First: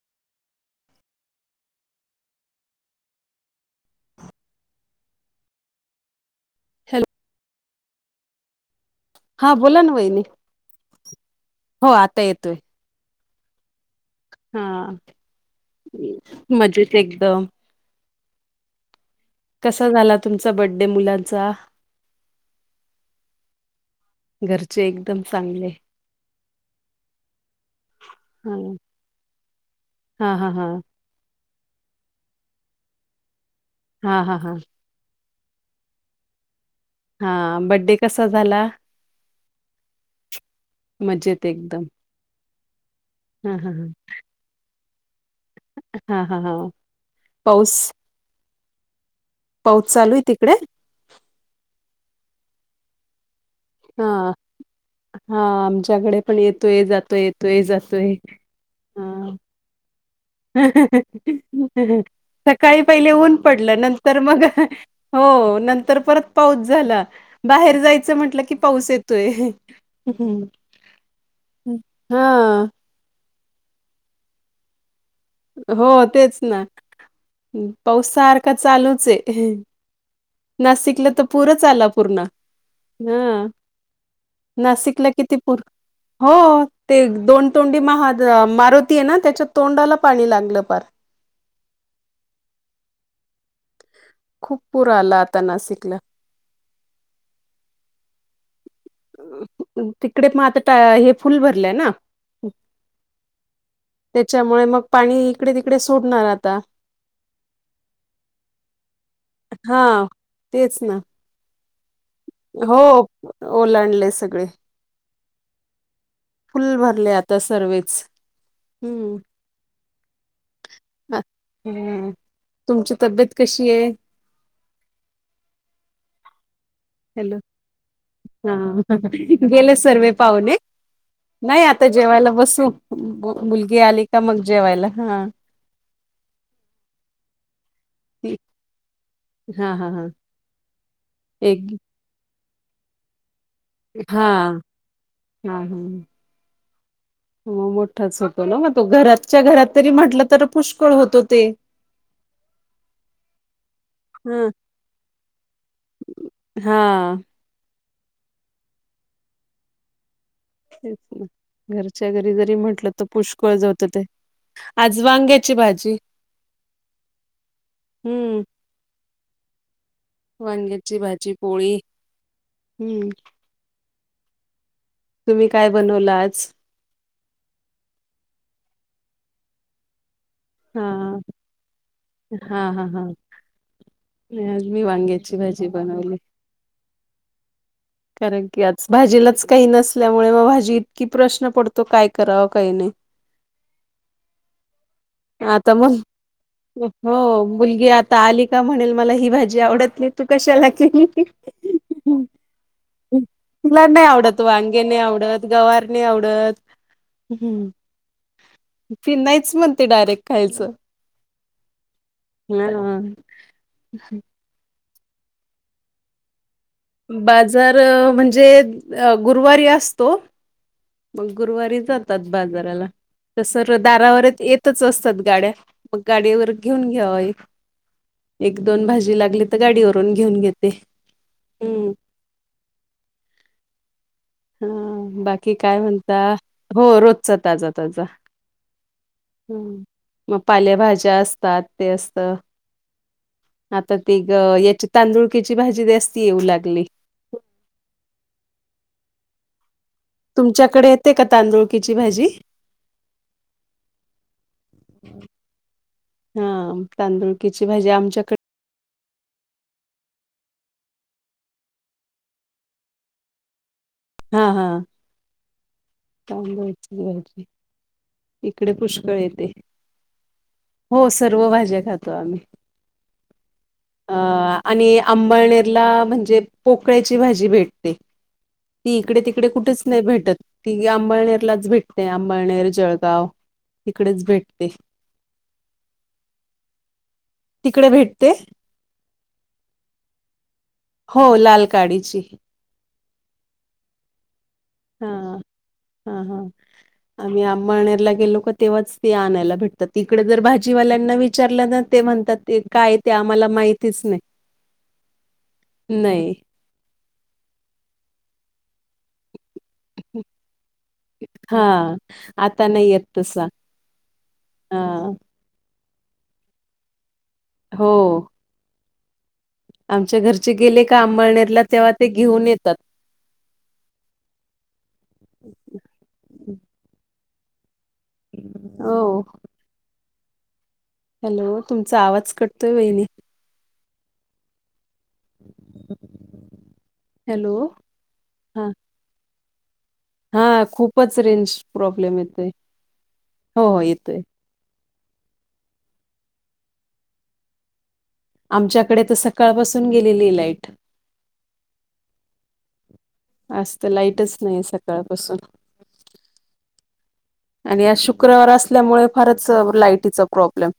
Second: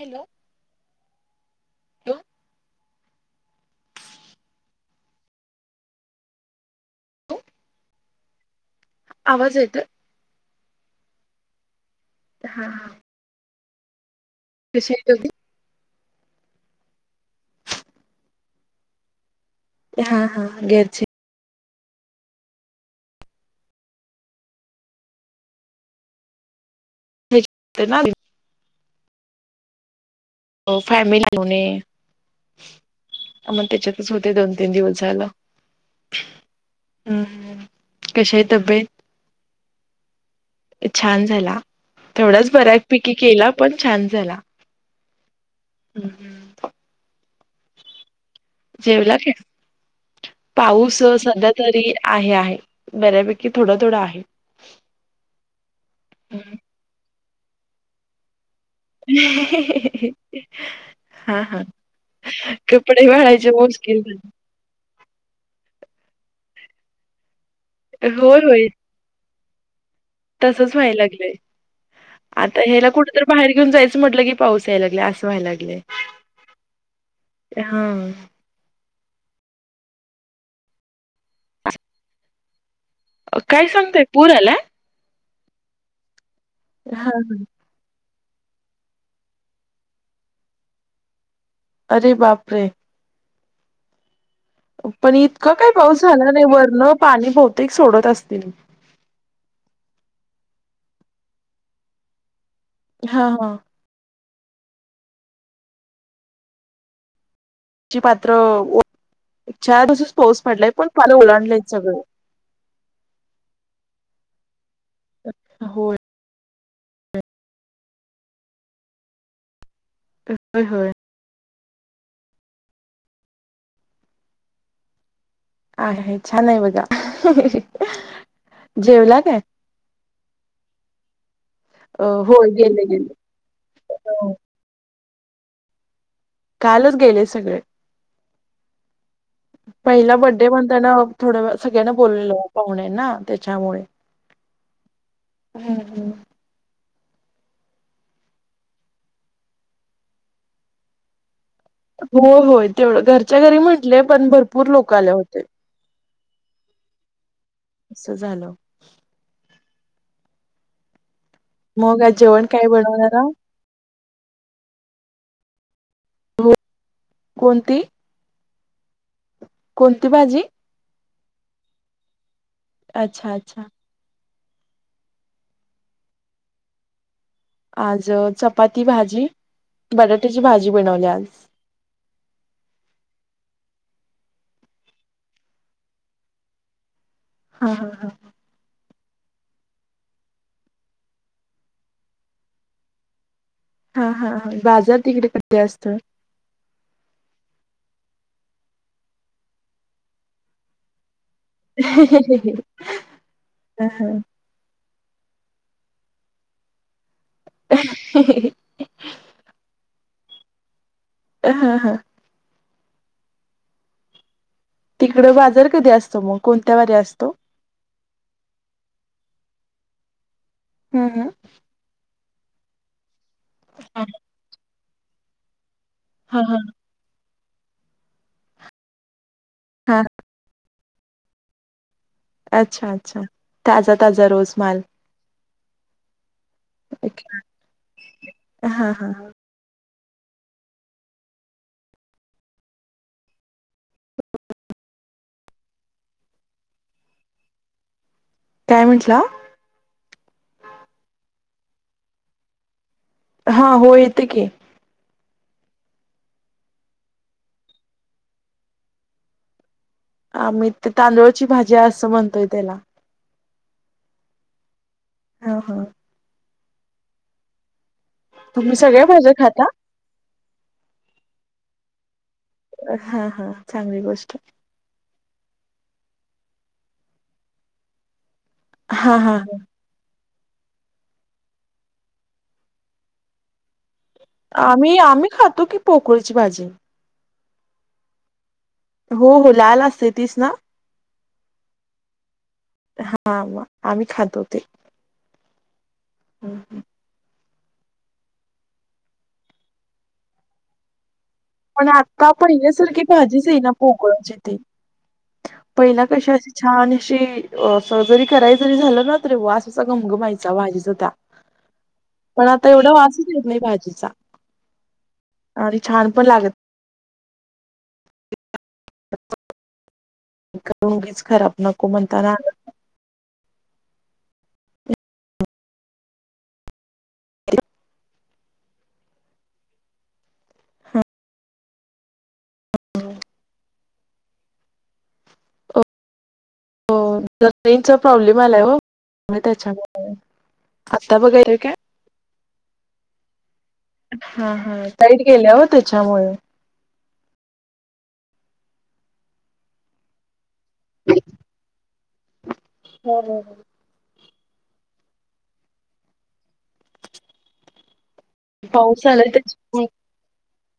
Hello. Hello हा आवाज येत बोला ना वहिणी. हो आता येतोय. हा कसे [unintelligible] मजेेत एकदम. कसा झाला हा हा तुमचा बर्थडे घरचे मुलांचा? घरचे एकदम चांगले. [inaudible] [inaudible] हा फॅमिली म्हणे मग त्याच्यातच हा होते हा दोन हा तीन दिवस झाल हा बड्डे कसा कशी आहे झाला तब्येत? छान मजेत झाला एकदम थोडाच बऱ्या पैकी केला हा हा पण हा छान झाला. हां -हां -हां पाऊस? जेवला की? पाऊस चालू तिकडे? पाऊस सध्या तरी आहे -आहे बऱ्यापैकी. थोडा थोडा हा आहे -हा आमच्याकडे पण येतोय जातोय- येतोय जातोय. हा [inaudible] हा हा सकाळी कपडे पहिले ऊन वाळायचे पडलं मुश्किल नंतर झाले मग हो नंतर परत पाऊस झाला बाहेर जायचं होय म्हटलं की होय पाऊस येत येतोय. तसच व्हायला लागलंय आता हा ह्याला कुठंत बाहेर घेऊन जायचं म्हटलं की पाऊस यायला लागला असं. व्हायला लागलंय. हो तेच ना हा पाऊस सारख का चालूच आहे नाशिकला तर पुरंच आला पूर्ण. हा काय सांगताय पूर आलाय? नाशिक ला किती पूर हो हा तोंडी म मारुती आहे ना त्याच्या तोंडाला पाणी लागलं पार. अरे बापरे. खूप पूर पण आला आता इतकं काही नाशिकला पाऊस झाला नाही वरण पाणी बहुतेक सोडत असतील. तिकडे मग आता हे फुल भरलंय ना. हा - हा. त्याच्यामुळे मग पाणी इकडे तिकडे सोडणार आता ची पात्र. [inaudible] हा चारच दिवसच पाऊस पडलाय, तेच पण ना पाणी ओलांडलेय सगळं. हो, ओलांडले सगळे. अच्छा! होय. फुल्ल भरले आता सर्वेच. हम्म होय, होय. अं. हम्म, तुमची तब्येत कशीये? आहे. छान आहे बघा. हॅलो [unintelligible] हा. जेवला काय? [unintelligible] गेले सर्वे पाहूने? नाही आता अ जेवायला होय बसू. गेले गेले मुलगी आली का मग? जेवायला हं. कालच गेले सगळे. [inaudible] हा हा हा पहिला बड्डे म्हणताना, थोडं व एक सगळ्यांनां बोलवलं पाहुणे ना त्याच्यामुळे हां हा हम्म हा. हम्म मग मोठाच होतो ना मग तो. घरातच्या घरात तरी म्हटलं तरी पुष्कळ होतो ते. हो होय तेवढं घरच्या घरी म्हटले, पण ह भरपूर लोक आले होते. [inaudible] हा. असं झालं. तेच ना. मग घरच्या आज घरी जेवण जरी काय म्हंटलं, तरी बनवणारा पुष्कळ ज होतं ते. आज वांग्याची भाजी. कोणती? हम्म. कोणती [inaudible] भाजी वांग्याची भाजी पोळी हम्म अच्छा! अच्छा! तुम्ही काय बनवलं आज? आज अं चपाती भाजी. [inaudible] बटाट्याची भाजी हा बनवली आज. हा हा हा. मी ज मी वांग्याची भाजी बनवली. हा हा हा. कारण की, आज भाजीलाच काही नसल्यामुळे, मग भाजी इतकी प्रश्न पडतो काय करावा काही नाही. हा हा हा. बाजार तिकडे कधी आता म्हण असतो? हो. मुलगी आता आली का म्हणेल, मला ही भाजी आवडत नाही तू कशाला केली. [unintelligible] तिला हा नाही हा. आवडत. वांगे नाही आवडत, गवार नाही आवडत, [inaudible] हं [inaudible] ती नाहीच म्हणते डायरेक्ट खायचं. [inaudible] हा हा. हा हं [inaudible] तिकडं बाजार कधी असतो? मग, कोणत्या वारी असतो? जर म्हणजे, अ गुरुवारी असतो. हम्म हम्म. मग गुरुवारी जातात बाजाराला. तसं दारावर येतच असतात गाड्या. मग हा गाडीवर हा घेऊन घ्यावा एक. [inaudible] एक, दोन भाजी लागली हा गाडीवरून घेऊन घेते. हम्म अच्छा! अच्छा! ताजा ताजा रोज माल. हा बाकी काय म्हणता? हो, रोजचा ताजा ताजा. हा हा ह मग, पालेभाज्या असतात ते असतं. आता ती गं, याची तांदुळकीची भाजी जास्ती येऊ लागली. काय म्हटला? तुमच्याकडे येते का तांदुळकयाची भाजी? हा हो येते की हा तांदुळक्याची भाजी आमच्याकडे आ मी ते तांदूळची भाजी आहे असं म्हणतोय त्याला. हा हा. ह हा. तांदुळाची भाजी? इकडे तुम्ही सगळ्या पुष्कळ भाज्या येते खाता? हो सर्व भाज्या खातो आम्ही हा हा चांगली अ गोष्ट. आणि आंबळनेरला म्हणजे पोकळ्याची भाजी भेटते ती हा इकडे हा तिकडे कुठेच नाही भेटत ती अंबळनेरलाच भेटते अंबळनेर जळगाव तिकडेच भेटते आम्ही आम्ही खातो की पोकरीची भाजी तिकडे भेटते. हो हो लाल असते तीच ना हो लाल काडीची.. हा आम्ही खातो ते. हा हा हा. आम्ही आंबा आणारला गेलो का तेव्हाच ते आणायला भेटतात तिकडे जर भाजीवाल्यांना वि पण आता पहिल्यासारखी भाजीच आहे ना माहितीच नाही पोगळची ते पहिला कशी नाही. अशी छान अशी सर्जरी कराय जरी झालं ना वास असा वास असा घमघनाट्याचा भाजीचा सुद्धा. हा आता नाही येत तसा नाही भाजीचा. हा. आणि छान पण लागत. हो आमच्या घरचे गेले नाही का उगीच खराब आंबळनेरला नको तेव्हा ते म्हणताना. घेऊन येतात. हो हॅलो तुमचा आवाज कटतोय वहिणी [unintelligible] हो हॅलो. जेनचा प्रॉब्लेम आलाय हो त्याच्यामुळे हा खूपच आता बघा रेंज येतोय काय? प्रॉब्लेम येतोय हो हो येतोय. हा हा टाईट गेले त्याच्यामुळे आमच्याकडे तर सकाळपासून गेलेली लाईट हो आज तर लाईटच नाही सकाळपासून आणि शुक्रवार तुक्रवर असल्यामुळे पाऊस आलाय फारच त्याच्यामुळे. लायटीचा प्रॉब्लेम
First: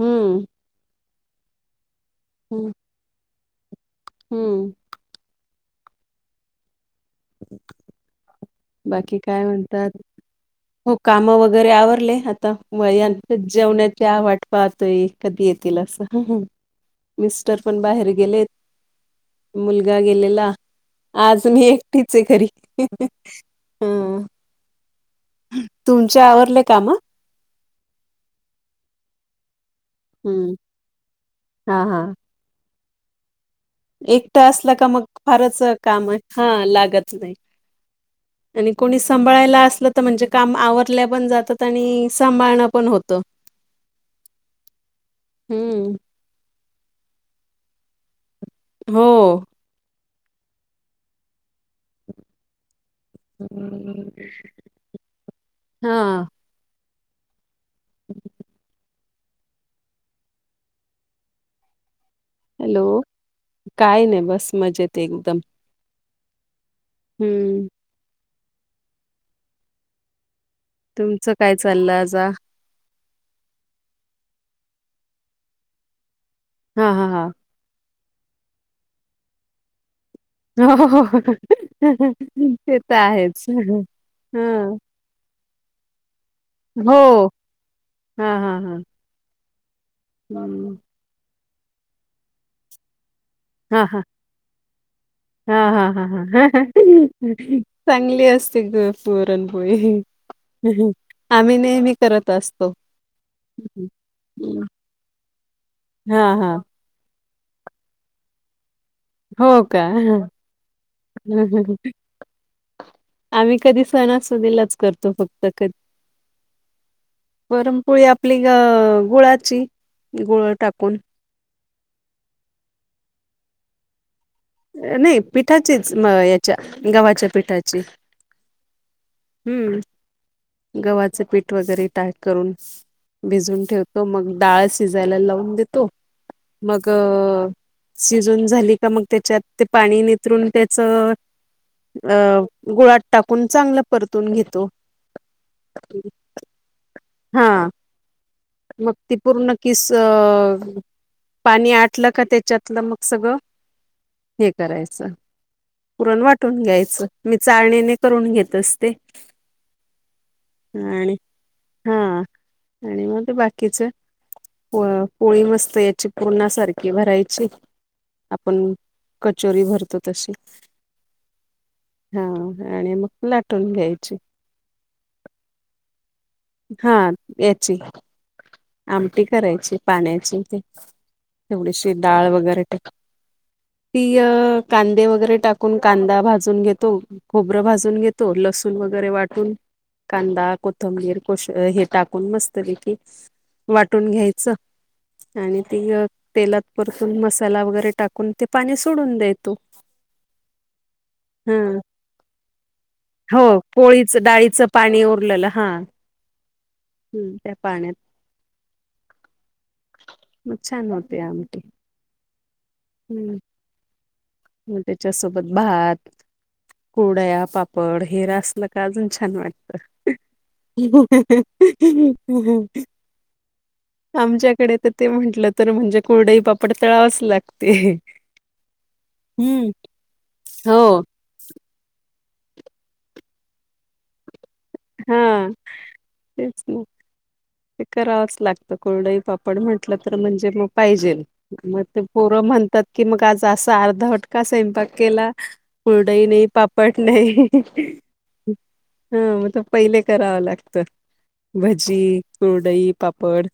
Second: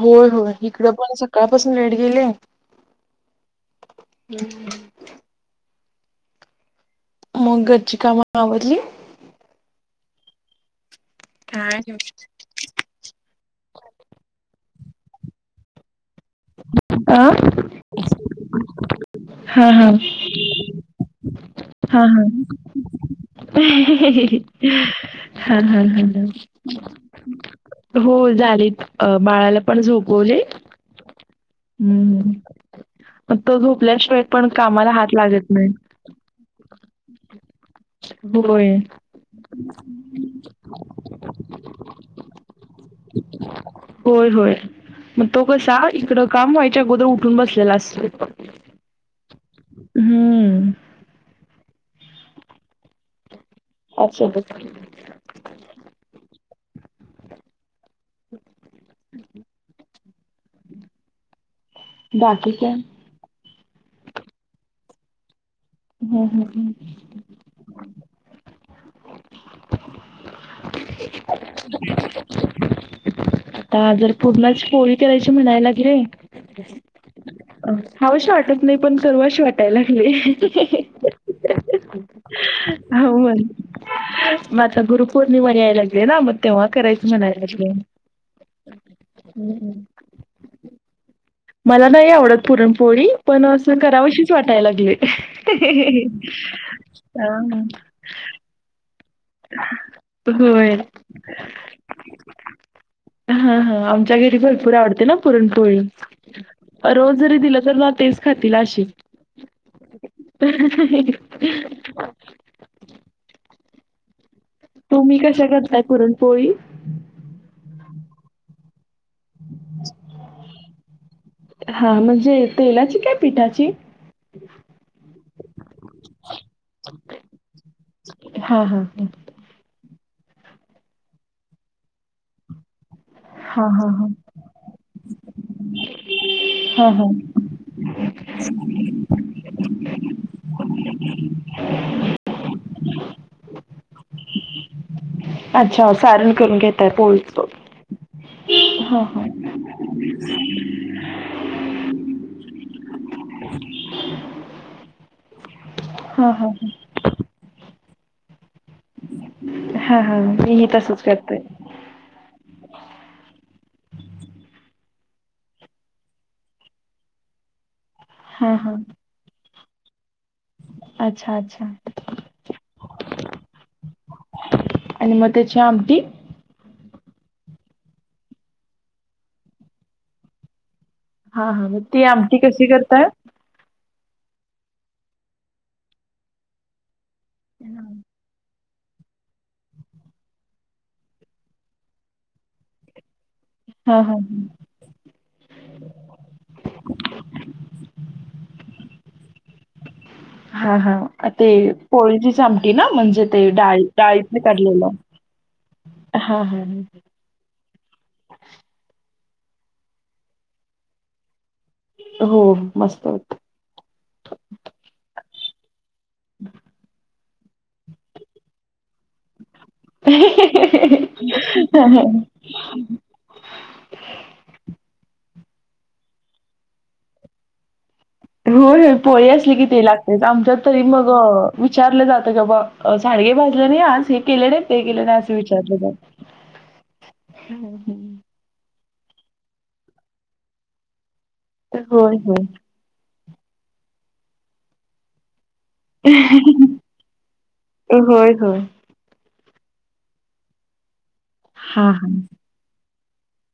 होय होय इकडं पण सकाळपासून लेट गेले होम् हम् आवडली. बाकी काय म्हणतात हो काम वगैरे काय आवरले आता म यांंत जेवणाची आ वाट पाहतोय कधी येतील असं अ मिस्टर पण बाहेर गेलेत हा हा हा मुलगा गेला. आज मी एकटीच आहे एकटीच घरी. हं ही ही हा हा. तुमचे आवरले काम? हो झालेत, बाळाला पण झोपवले. हं हा हा त जो एकटा असला का मग, फारच, काम आहे, हा लागत नाही. होय आणि कोणी, सांभाळायला असलं तर म्हणजे काम आवरल्या पण जातात आणि, सांभाळणं पण होतं. होय, होय, मग तो कसा, हम्म इकडं, काम व्हायच्या अगोदर, उठून बसलेला असतो. हो ह हम्,, अच्छा [inaudible] हा, [inaudible] बाकी काय हॅलो, काय नाही, बस मजेतेए एकदम. हम्, हम, हम, हम्म,, [inaudible] तुमचं काय चाललं आजा आता, जर पूरणाची पोळी करायची म्हणाय लागले. हा, हा, हा, खाऊशी वाटत नाही, पण करवाशी वाटाय लागले. हो,, ते, तर आहेच. ह म, आता, गुरुपौर्णिम याय लागली ना, मग तेव्हा हो करायच म्हणाय लागले. हा हा हा [inaudible] [inaudible] मला नाही आवडत पुरणपोळी,, पण, असं हा हा करावशीच वाटाय लागले. हा हा हा हा चांगली असते पुरणपोळी, होय आम्ही नेहमी करत असतो. हा, हा, आमच्या घरी भरपूर आवडते ना, पुरणपोळी. हा हा रोज जरी दिलं तरी, म तेच खातील अशी,, हो, का, ह, ह, आम्ही कधी सणासुदीलाच,, करतो तुम्ही कशा फक्त कधी करताय, पुरण पोळी? पुरणपोळी, आपली अ, गुळाची, गुळ टाकून. हा, म्हणजे, तेलाची काय पिठाची? नाही, पिठाचीच, म, याच्या गव्हाच्या पिठाची. हा हा हा हम्म, गव्हाचं पीठ वगैरे टाय करून,, भिजवुन हा हा ठेवतो, हा मग डाळ शिजायला, लावून देतो. मग, हा हा शिजवुन झाली का मग, त्याच्यात, ते पाणी नितरून, त्याचं अ,, गुळात टाकून चांगलं, परतून घेतो. अच्छा, सारण करून घेताय, पोळीच, हा मग ती पूर्ण ह, किस ह, पाणी आटलं का, त्याच्यातलं मग सगळं, हे करायचं. पुरण हा हा वाटून घ्यायचं, मी चाळणीने करून घेत असते, हा, हा, मीही तसच आणि करतेय. हा आणि मग. बाकीचे पोळी मस्त याची पूर्णा सारखी भरायची. हा आपण हा कचोरी भरतो. तशी अच्छा अच्छा हा आणि मग लाटून घ्यायची. आणि मग त्याची आमटी. हा याची आमटी करायची पाण्याची. हा हा मग थोडीशी ती डाळ आमटी वगैरे, कशी टेक. करताय तिय कांदे वगैरे टाकून. कांदा भाजून घेतो. खोबरं, भाजून घेतो लसूण वगैरे वाटून कांदा, कोथंबीर. हे टाकून मस्तरी की हा वाटून हा घ्यायचं आणि ती. तेलात परतून मसाला वगैरे टाकून ते पाणी सोडून. [inaudible] हा हा ते पोळीची सामटी ना म्हणजे हो ते डाळी पोळीचं डाळीते डाळीचं काढलेल. पाणी हा. [unintelligible] हम्म त्या पाण्यात, खूप छान होते आमटी. हो मस्त हम्म होत. त्याच्यासोबत भात. [unintelligible] [inaudible] पापड, हे रा असल का अजून छान वाट. [unintelligible] आमच्याकडे तर ते म्हंटलं तर म्हणजे कुरडई, पापड तळाच लागते. होय होय पोळी असली कि हम्म ते लागते. तेच आमच्यात हो तरी मग विचारलं जातं की बाबा साडगे भाजले नाही आज हे केलेले. ते केलं, ना हा असं विचारलं जात. होय, होय. [unintelligible] कि मग आज असा अर्धावट फटका स्वयंपाक केला. [inaudible] नाही पापड नाही होय, होय. हा मग. पहिले करावं लागत हां. भजी. कुरडई पापड.